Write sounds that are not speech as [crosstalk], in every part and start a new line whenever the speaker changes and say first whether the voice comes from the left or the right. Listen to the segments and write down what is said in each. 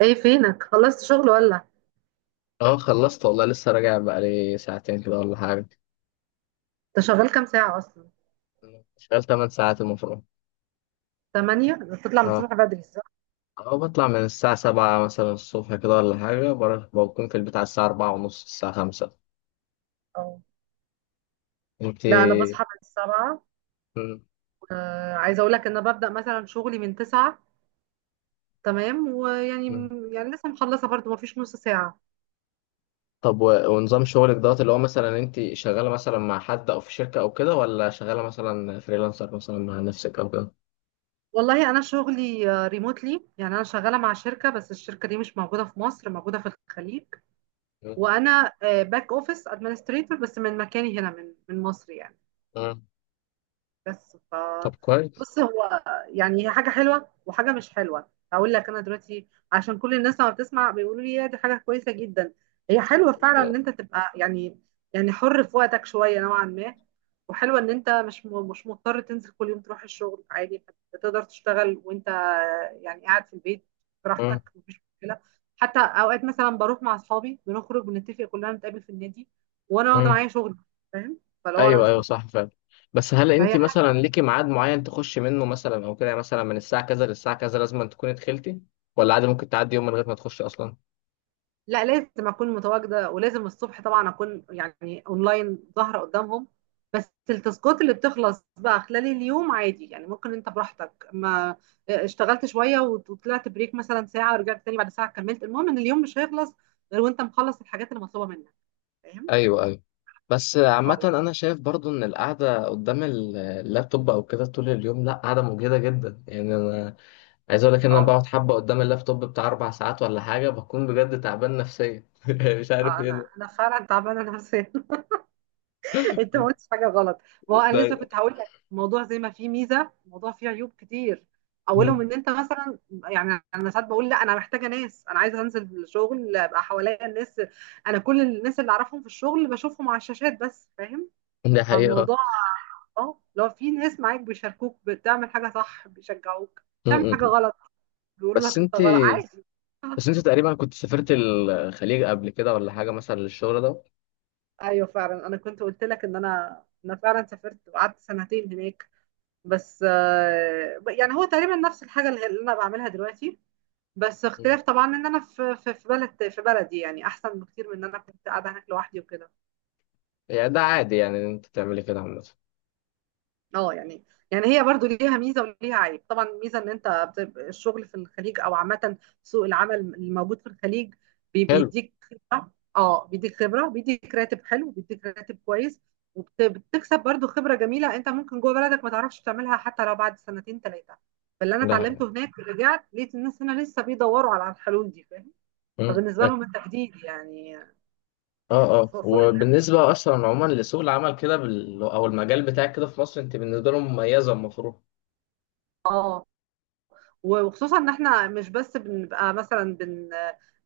right: ايه فينك، خلصت شغل ولا؟
left: اه، خلصت والله، لسه راجع بقالي ساعتين كده ولا حاجة.
right: انت شغال كام ساعة اصلا؟
left: شغال 8 ساعات المفروض.
right: تمانية، بتطلع من
left: اه،
right: الصبح بدري صح؟
left: اه، بطلع من الساعة 7 مثلا الصبح كده ولا حاجة، بروح بكون في البيت على الساعة 4 ونص، الساعة 5.
right: اه. لا، انا
left: انتي؟
right: بصحى من السبعة.
left: مم.
right: عايزة اقول لك ان انا ببدأ مثلا شغلي من تسعة. تمام، ويعني،
left: مم.
right: يعني لسه مخلصة برضو ما فيش نص ساعة.
left: طب، و- ونظام شغلك دوت، اللي هو مثلا انتي شغالة مثلا مع حد او في شركة او كده، ولا شغالة مثلا فريلانسر مثلا مع نفسك او كده؟
right: والله انا شغلي ريموتلي، يعني انا شغالة مع شركة، بس الشركة دي مش موجودة في مصر، موجودة في الخليج.
left: مم.
right: وانا باك اوفيس ادمنستريتور، بس من مكاني هنا، من مصر يعني.
left: مم.
right: بس ف
left: طب، كويس.
right: بص هو، يعني هي حاجة حلوة وحاجة مش حلوة. هقول لك أنا دلوقتي، عشان كل الناس لما بتسمع بيقولوا لي يا دي حاجة كويسة جدا. هي حلوة فعلا إن أنت تبقى يعني، يعني حر في وقتك شوية نوعا ما. وحلوة إن أنت مش مضطر تنزل كل يوم تروح الشغل عادي. تقدر تشتغل وأنت يعني قاعد في البيت
left: مم.
right: براحتك، مفيش مشكلة. حتى أوقات مثلا بروح مع أصحابي، بنخرج بنتفق كلنا نتقابل في النادي وأنا واخدة
left: مم.
right: معايا شغل. فاهم؟ فلو أنا
left: ايوه،
right: مش
left: ايوه،
right: مضطر،
left: صح فعلا. بس هل انت
right: فهي حاجه.
left: مثلا ليكي ميعاد معين تخشي منه مثلا او كده، يعني مثلا من الساعه كذا للساعه كذا لازم أن تكوني دخلتي، ولا عادي ممكن تعدي يوم من غير ما تخشي اصلا؟
right: لا، لازم اكون متواجده، ولازم الصبح طبعا اكون يعني اونلاين ظاهره قدامهم. بس التاسكات اللي بتخلص بقى خلال اليوم عادي، يعني ممكن انت براحتك ما، اشتغلت شويه وطلعت بريك مثلا ساعه ورجعت تاني بعد ساعه كملت. المهم ان اليوم مش هيخلص غير وانت مخلص الحاجات اللي مطلوبه منك. فاهم؟
left: ايوه، ايوه. بس عامة
right: خلاص.
left: أنا شايف برضو إن القعدة قدام اللابتوب أو كده طول اليوم لأ، قعدة مجهدة جدا يعني. أنا عايز أقول لك إن أنا
right: اه.
left: بقعد حبة قدام اللابتوب بتاع 4 ساعات ولا حاجة بكون بجد تعبان نفسيا [laughs] مش عارف
right: انا
left: إيه.
right: انا فعلا تعبانه نفسيا. انت ما
left: ده
right: قلتش حاجه غلط. ما هو انا لسه
left: ده
right: كنت هقول لك، الموضوع زي ما فيه ميزه الموضوع فيه عيوب كتير. اولهم ان انت مثلا، يعني انا ساعات بقول لا، انا محتاجه ناس، انا عايزه انزل الشغل ابقى حواليا الناس. انا كل الناس اللي اعرفهم في الشغل بشوفهم على الشاشات بس. فاهم؟
left: ده حقيقة.
right: فالموضوع، اه لو في ناس معاك بيشاركوك بتعمل حاجه صح، بيشجعوك بتعمل
left: م-
right: حاجه
left: م.
right: غلط، بيقولوا
left: بس
right: لك انت
left: أنت
right: غلط عادي.
left: بس انت تقريبا كنت سافرت الخليج قبل كده ولا حاجه مثلا للشغل ده؟
right: ايوه فعلا، انا كنت قلت لك ان انا فعلا سافرت وقعدت سنتين هناك. بس يعني هو تقريبا نفس الحاجة اللي انا بعملها دلوقتي. بس
left: مم.
right: اختلاف طبعا ان انا في في بلد، في بلدي، يعني احسن بكتير من ان انا كنت قاعدة هناك لوحدي وكده.
left: يعني ده عادي، يعني ان انت تعملي كده عامه؟
right: اه يعني، يعني هي برضو ليها ميزه وليها عيب. طبعا الميزه ان انت الشغل في الخليج او عامه سوق العمل الموجود في الخليج
left: حلو.
right: بيديك خبره. اه بيديك خبره، بيديك راتب حلو، بيديك راتب كويس. وبتكسب برضو خبره جميله انت ممكن جوه بلدك ما تعرفش تعملها حتى لو بعد سنتين ثلاثه. فاللي انا
left: ده.
right: اتعلمته هناك ورجعت لقيت الناس هنا لسه بيدوروا على الحلول دي. فاهم؟
left: مم.
right: فبالنسبه
left: اه،
right: لهم التجديد يعني.
left: اه،
right: يعني ف- فل
left: وبالنسبه اصلا عموما لسوق العمل كده بال... او المجال بتاعك كده في مصر، انت بالنسبه لهم مميزه المفروض.
right: اه، وخصوصا ان احنا مش بس بنبقى مثلا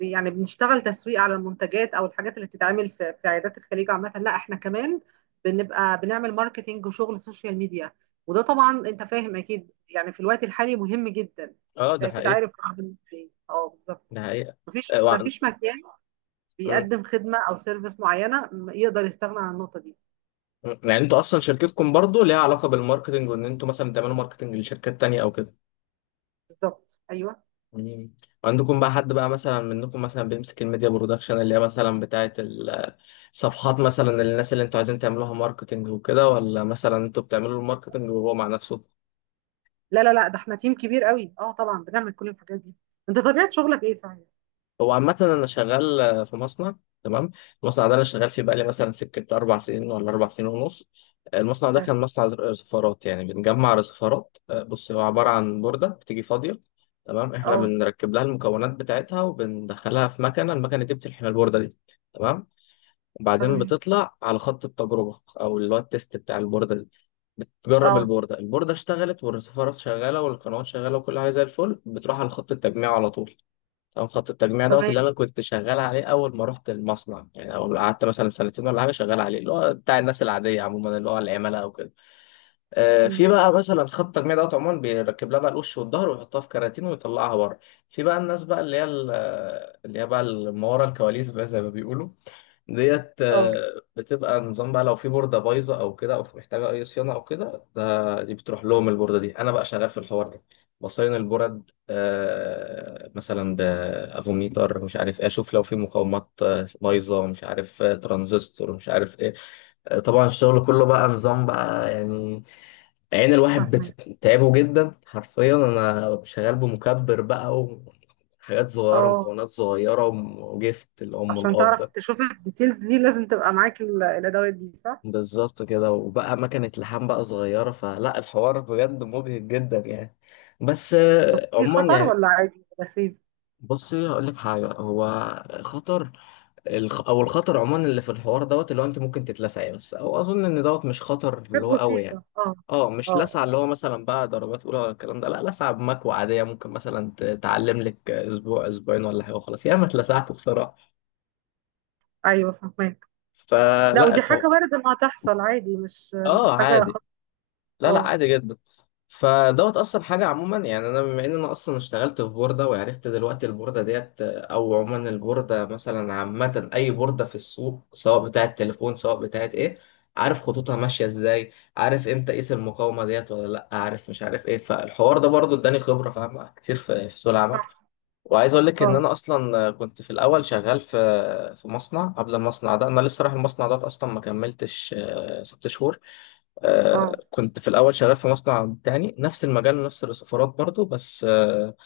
right: يعني بنشتغل تسويق على المنتجات او الحاجات اللي بتتعمل في في عيادات الخليج. عامه، لا احنا كمان بنبقى بنعمل ماركتينج وشغل سوشيال ميديا. وده طبعا انت فاهم اكيد، يعني في الوقت الحالي مهم جدا.
left: اه،
right: انت
left: ده
right: اكيد
left: حقيقي.
right: عارف العالم إزاي. اه بالظبط.
left: ده حقيقه.
right: مفيش
left: اه،
right: مفيش مكان
left: مم.
right: بيقدم خدمه او سيرفيس معينه يقدر يستغنى عن النقطه دي.
left: مم. يعني انتوا اصلا شركتكم برضو ليها علاقه بالماركتنج، وان انتوا مثلا بتعملوا ماركتنج لشركات تانية او كده؟
right: بالظبط، ايوه.
left: مم. عندكم بقى حد بقى مثلا منكم مثلا بيمسك الميديا برودكشن اللي هي مثلا بتاعه ال صفحات مثلا للناس اللي انتوا عايزين تعملوها ماركتنج وكده، ولا مثلا انتوا بتعملوا له الماركتنج وهو مع نفسه؟
right: لا لا لا، ده احنا تيم كبير قوي، اه طبعا بنعمل كل الحاجات دي. انت طبيعه شغلك ايه صحيح؟
left: هو عامة انا شغال في مصنع. تمام. المصنع ده انا شغال فيه بقالي مثلا سكة 4 سنين ولا 4 سنين ونص. المصنع ده كان مصنع رصفارات، يعني بنجمع رصفارات. بص، هو عبارة عن بوردة بتيجي فاضية. تمام، احنا
right: اه.
left: بنركب لها المكونات بتاعتها، وبندخلها في مكنة، المكنة دي بتلحم البوردة دي. تمام. وبعدين
right: تمام.
left: بتطلع على خط التجربة او اللي هو التيست بتاع البوردة دي. بتجرب
right: اه.
left: البوردة، البوردة اشتغلت والرسيفرات شغالة والقنوات شغالة وكل حاجة زي الفل، بتروح على خط التجميع على طول. تمام. خط التجميع دوت اللي
right: تمام.
left: أنا كنت شغال عليه أول ما رحت المصنع، يعني أول ما قعدت مثلا سنتين ولا حاجة شغال عليه، اللي هو بتاع الناس العادية عموما اللي هو العملاء أو كده.
right: مم.
left: في بقى مثلا خط التجميع دوت عموما بيركب لها بقى الوش والظهر ويحطها في كراتين ويطلعها بره. في بقى الناس بقى اللي هي بقى اللي ما ورا الكواليس بقى زي ما بيقولوا، ديت
right: اه.
left: بتبقى نظام بقى لو في بوردة بايظة أو كده، أو في محتاجة أي صيانة أو كده، ده دي بتروح لهم البوردة دي، أنا بقى شغال في الحوار ده. بصين البورد، مثلا بأفوميتر مش عارف إيه، أشوف لو في مقاومات بايظة، مش عارف، ترانزستور مش عارف إيه. طبعا الشغل كله بقى نظام بقى يعني، عين الواحد
right: فاهمك.
left: بتتعبه جدا حرفيا، أنا شغال بمكبر بقى وحاجات صغيرة،
right: اه،
left: مكونات صغيرة وجفت الأم
right: عشان تعرف
left: والأب.
right: تشوف الديتيلز دي لازم تبقى معاك الادوات دي صح؟
left: بالظبط كده. وبقى مكنة لحام بقى صغيرة، فلا الحوار بجد مبهج جدا يعني. بس
right: في
left: عموما
right: خطر
left: يعني،
right: ولا عادي ولا سيف؟
left: بصي هقول لك حاجة. هو خطر. الخطر عموما اللي في الحوار دوت اللي هو أنت ممكن تتلسعي بس، أو أظن إن دوت مش خطر اللي
right: حاجات
left: هو قوي يعني.
right: بسيطه اه.
left: اه،
right: اه
left: مش
right: آه.
left: لسعة اللي هو مثلا بقى درجات أولى ولا الكلام ده، لا، لسعة بمكوى عادية ممكن مثلا تعلم لك أسبوع أسبوعين ولا حاجة وخلاص، ياما اتلسعت بصراحة.
right: ايوه فاهمك. لا
left: فلا
right: ودي حاجه
left: الحوار.
right: وارد انها تحصل عادي، مش
left: اه،
right: مش حاجه
left: عادي.
right: خطر.
left: لا، لا،
right: اه.
left: عادي جدا. فدوت اصلا حاجه عموما يعني. انا بما ان انا اصلا اشتغلت في بورده وعرفت دلوقتي البورده ديت، او عموما البورده مثلا عامه اي بورده في السوق، سواء بتاعه تليفون سواء بتاعه ايه، عارف خطوطها ماشيه ازاي، عارف امتى اقيس المقاومه ديت ولا لا، عارف مش عارف ايه، فالحوار ده برضو اداني خبره فاهمه كتير في في سوق العمل.
right: صح.
left: وعايز اقول لك ان
right: اه.
left: انا اصلا كنت في الاول شغال في في مصنع قبل المصنع ده، انا لسه رايح المصنع ده اصلا ما كملتش 6 شهور.
right: اه.
left: كنت في الأول شغال في مصنع تاني نفس المجال ونفس السفارات برضو، بس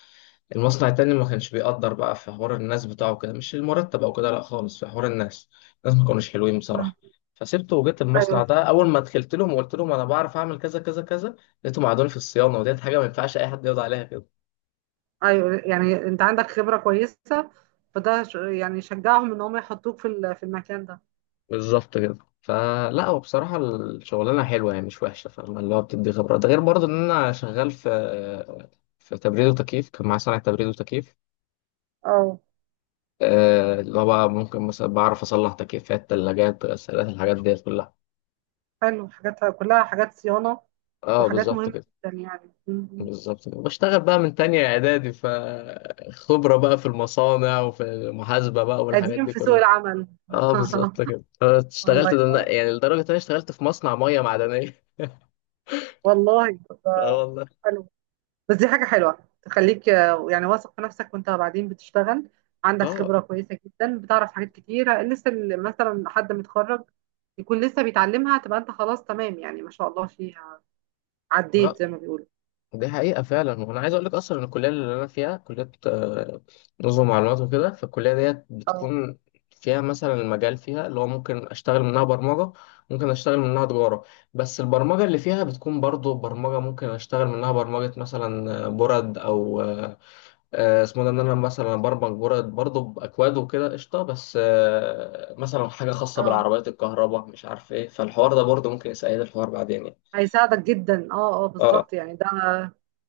left: المصنع التاني ما كانش بيقدر بقى في حوار الناس بتاعه كده، مش المرتب أو كده لأ خالص، في حوار الناس، الناس ما كانوش حلوين بصراحة.
right: مم.
left: فسبته وجيت
right: ايوه
left: المصنع ده،
right: فاهمك.
left: أول ما دخلت لهم وقلت لهم أنا بعرف أعمل كذا كذا كذا، لقيتهم قعدوني في الصيانة، وديت حاجة ما ينفعش أي حد يقعد عليها كده.
right: ايوه يعني انت عندك خبره كويسه، فده يعني يشجعهم ان هم يحطوك في المكان ده.
left: بالظبط كده. فلا هو بصراحة الشغلانة حلوة يعني مش وحشة، فاهم، اللي هو بتدي خبرة. ده غير برضه إن أنا شغال في تبريد وتكييف، كان معايا صناعة تبريد وتكييف.
right: اه.
left: اللي هو بقى ممكن مثلا بعرف اصلح تكييفات تلاجات غسالات الحاجات ديت كلها.
right: حلو، حاجاتها كلها حاجات صيانة
left: اه،
right: وحاجات
left: بالظبط
right: مهمة
left: كده.
right: جدا يعني
left: بالظبط كده، بشتغل بقى من تانية اعدادي فخبرة بقى في المصانع وفي المحاسبة بقى والحاجات
right: قديم
left: دي
right: في سوق
left: كلها.
right: العمل
left: اه،
right: [laughs]
left: بالظبط كده.
right: الله
left: اشتغلت ده
right: ينور.
left: يعني لدرجة ان انا اشتغلت في مصنع مية معدنية [laughs]
right: والله
left: اه، والله.
right: حلو. بس دي حاجة حلوة تخليك يعني واثق في نفسك وانت بعدين بتشتغل. عندك
left: اه،
right: خبرة كويسة جدا، بتعرف حاجات كتيرة لسه مثلا حد متخرج يكون لسه بيتعلمها، تبقى انت خلاص تمام يعني، ما شاء الله فيها.
left: اه،
right: عديت زي ما بيقولوا.
left: دي حقيقة فعلا. وأنا عايز أقول لك أصلا إن الكلية اللي أنا فيها كلية نظم معلومات وكده، فالكلية ديت
right: اه.
left: بتكون فيها مثلا المجال فيها اللي هو ممكن أشتغل منها برمجة، ممكن أشتغل منها تجارة. بس البرمجة اللي فيها بتكون برضو برمجة، ممكن أشتغل منها برمجة مثلا برد أو اسمه ده، إن أنا مثلا برمج برد برضو بأكواد وكده قشطة. بس مثلا حاجة خاصة
right: اه
left: بالعربيات الكهرباء مش عارف إيه، فالحوار ده برضو ممكن يسأل الحوار بعدين يعني.
right: هيساعدك جدا. اه اه بالظبط يعني ده،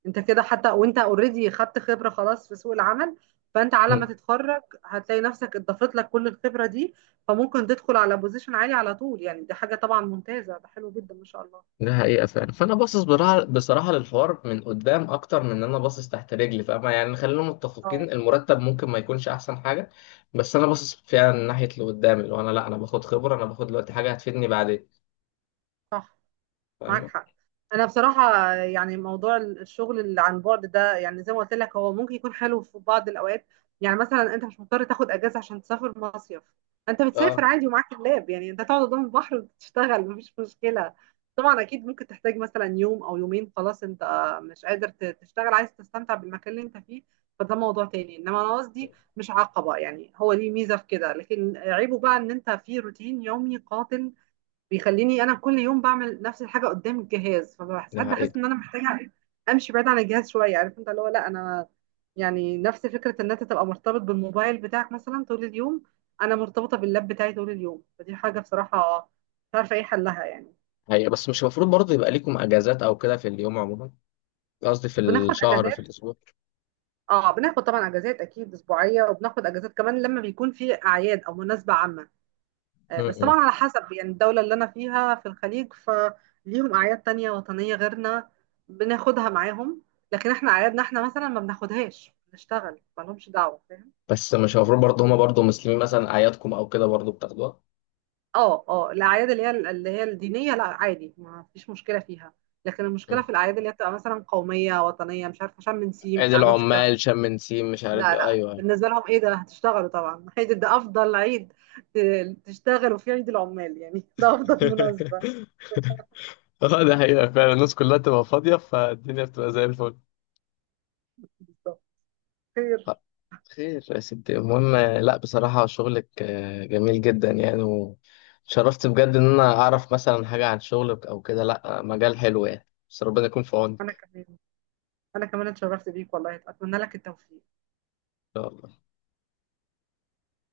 right: انت كده حتى وانت اوريدي خدت خبرة خلاص في سوق العمل. فانت على
left: أه،
right: ما تتخرج هتلاقي نفسك اضافت لك كل الخبرة دي. فممكن تدخل على بوزيشن عالي على طول، يعني دي حاجة طبعا ممتازة، ده حلو جدا ما شاء الله.
left: ده حقيقة فعلا. فأنا باصص بصراحة، بصراحة للحوار من قدام أكتر من إن أنا باصص تحت رجلي، فاهمة يعني، خلينا
right: اه.
left: متفقين المرتب ممكن ما يكونش أحسن حاجة، بس أنا باصص فعلا من ناحية اللي قدام، اللي هو أنا لأ، أنا باخد خبرة، أنا باخد دلوقتي حاجة هتفيدني بعدين.
right: صح. معاك
left: فاهمة؟
right: حق. انا بصراحه يعني موضوع الشغل اللي عن بعد ده، يعني زي ما قلت لك هو ممكن يكون حلو في بعض الاوقات. يعني مثلا انت مش مضطر تاخد اجازه عشان تسافر مصيف. انت بتسافر
left: أه،
right: عادي ومعاك اللاب، يعني انت تقعد قدام البحر وتشتغل مفيش مشكله. طبعا اكيد ممكن تحتاج مثلا يوم او يومين خلاص، انت مش قادر تشتغل، عايز تستمتع بالمكان اللي انت فيه. فده موضوع تاني. انما انا قصدي مش عقبه، يعني هو ليه ميزه في كده. لكن عيبه بقى ان انت في روتين يومي قاتل، بيخليني انا كل يوم بعمل نفس الحاجه قدام الجهاز، فبحس
left: ده
right: ساعات بحس
left: حقيقة.
right: ان انا محتاجه [laughs] امشي بعيد عن الجهاز شويه. عارف انت اللي هو، لا انا يعني نفس فكره ان انت تبقى مرتبط بالموبايل بتاعك مثلا طول اليوم. انا مرتبطه باللاب بتاعي طول اليوم، فدي حاجه بصراحه مش عارفه ايه حلها يعني.
left: حقيقة. بس مش المفروض برضه يبقى ليكم أجازات أو كده في اليوم عموما، قصدي في
right: بناخد
left: الشهر
right: اجازات.
left: في الأسبوع؟
right: اه بناخد طبعا اجازات اكيد اسبوعيه، وبناخد اجازات كمان لما بيكون في اعياد او مناسبه عامه. بس طبعا
left: م-م.
right: على حسب، يعني الدولة اللي أنا فيها في الخليج فليهم أعياد تانية وطنية غيرنا، بناخدها معاهم. لكن احنا أعيادنا احنا مثلا ما بناخدهاش، بنشتغل مالهمش دعوة. فاهم؟
left: بس مش المفروض برضه هما برضه مسلمين مثلا أعيادكم أو كده برضه بتاخدوها؟
right: اه اه، الأعياد اللي هي الدينية لا عادي ما فيش مشكلة فيها. لكن
left: م.
right: المشكلة في الأعياد اللي هي بتبقى مثلا قومية وطنية، مش عارفة شم نسيم،
left: عيد
right: يعني عندهمش الكلام
left: العمال،
right: ده.
left: شم نسيم، مش عارف
right: لا
left: إيه،
right: لا،
left: أيوه، أيوه.
right: بالنسبة لهم ايه ده هتشتغلوا طبعا، عيد ده أفضل عيد تشتغلوا في عيد العمال، يعني [laughs] ده أفضل مناسبة.
left: [laughs] [laughs] اه، ده حقيقة فعلا، الناس كلها تبقى فاضية فالدنيا بتبقى زي الفل.
right: بالظبط. خير.
left: آه، خير يا ستي. المهم، لا بصراحة شغلك جميل جدا يعني، وشرفت بجد إن أنا أعرف مثلا حاجة عن شغلك أو كده، لا، مجال حلو يعني، بس ربنا يكون في
right: أنا
left: عونك.
right: كمان انا كمان اتشرفت بيك والله، اتمنى لك التوفيق.
left: إن شاء الله.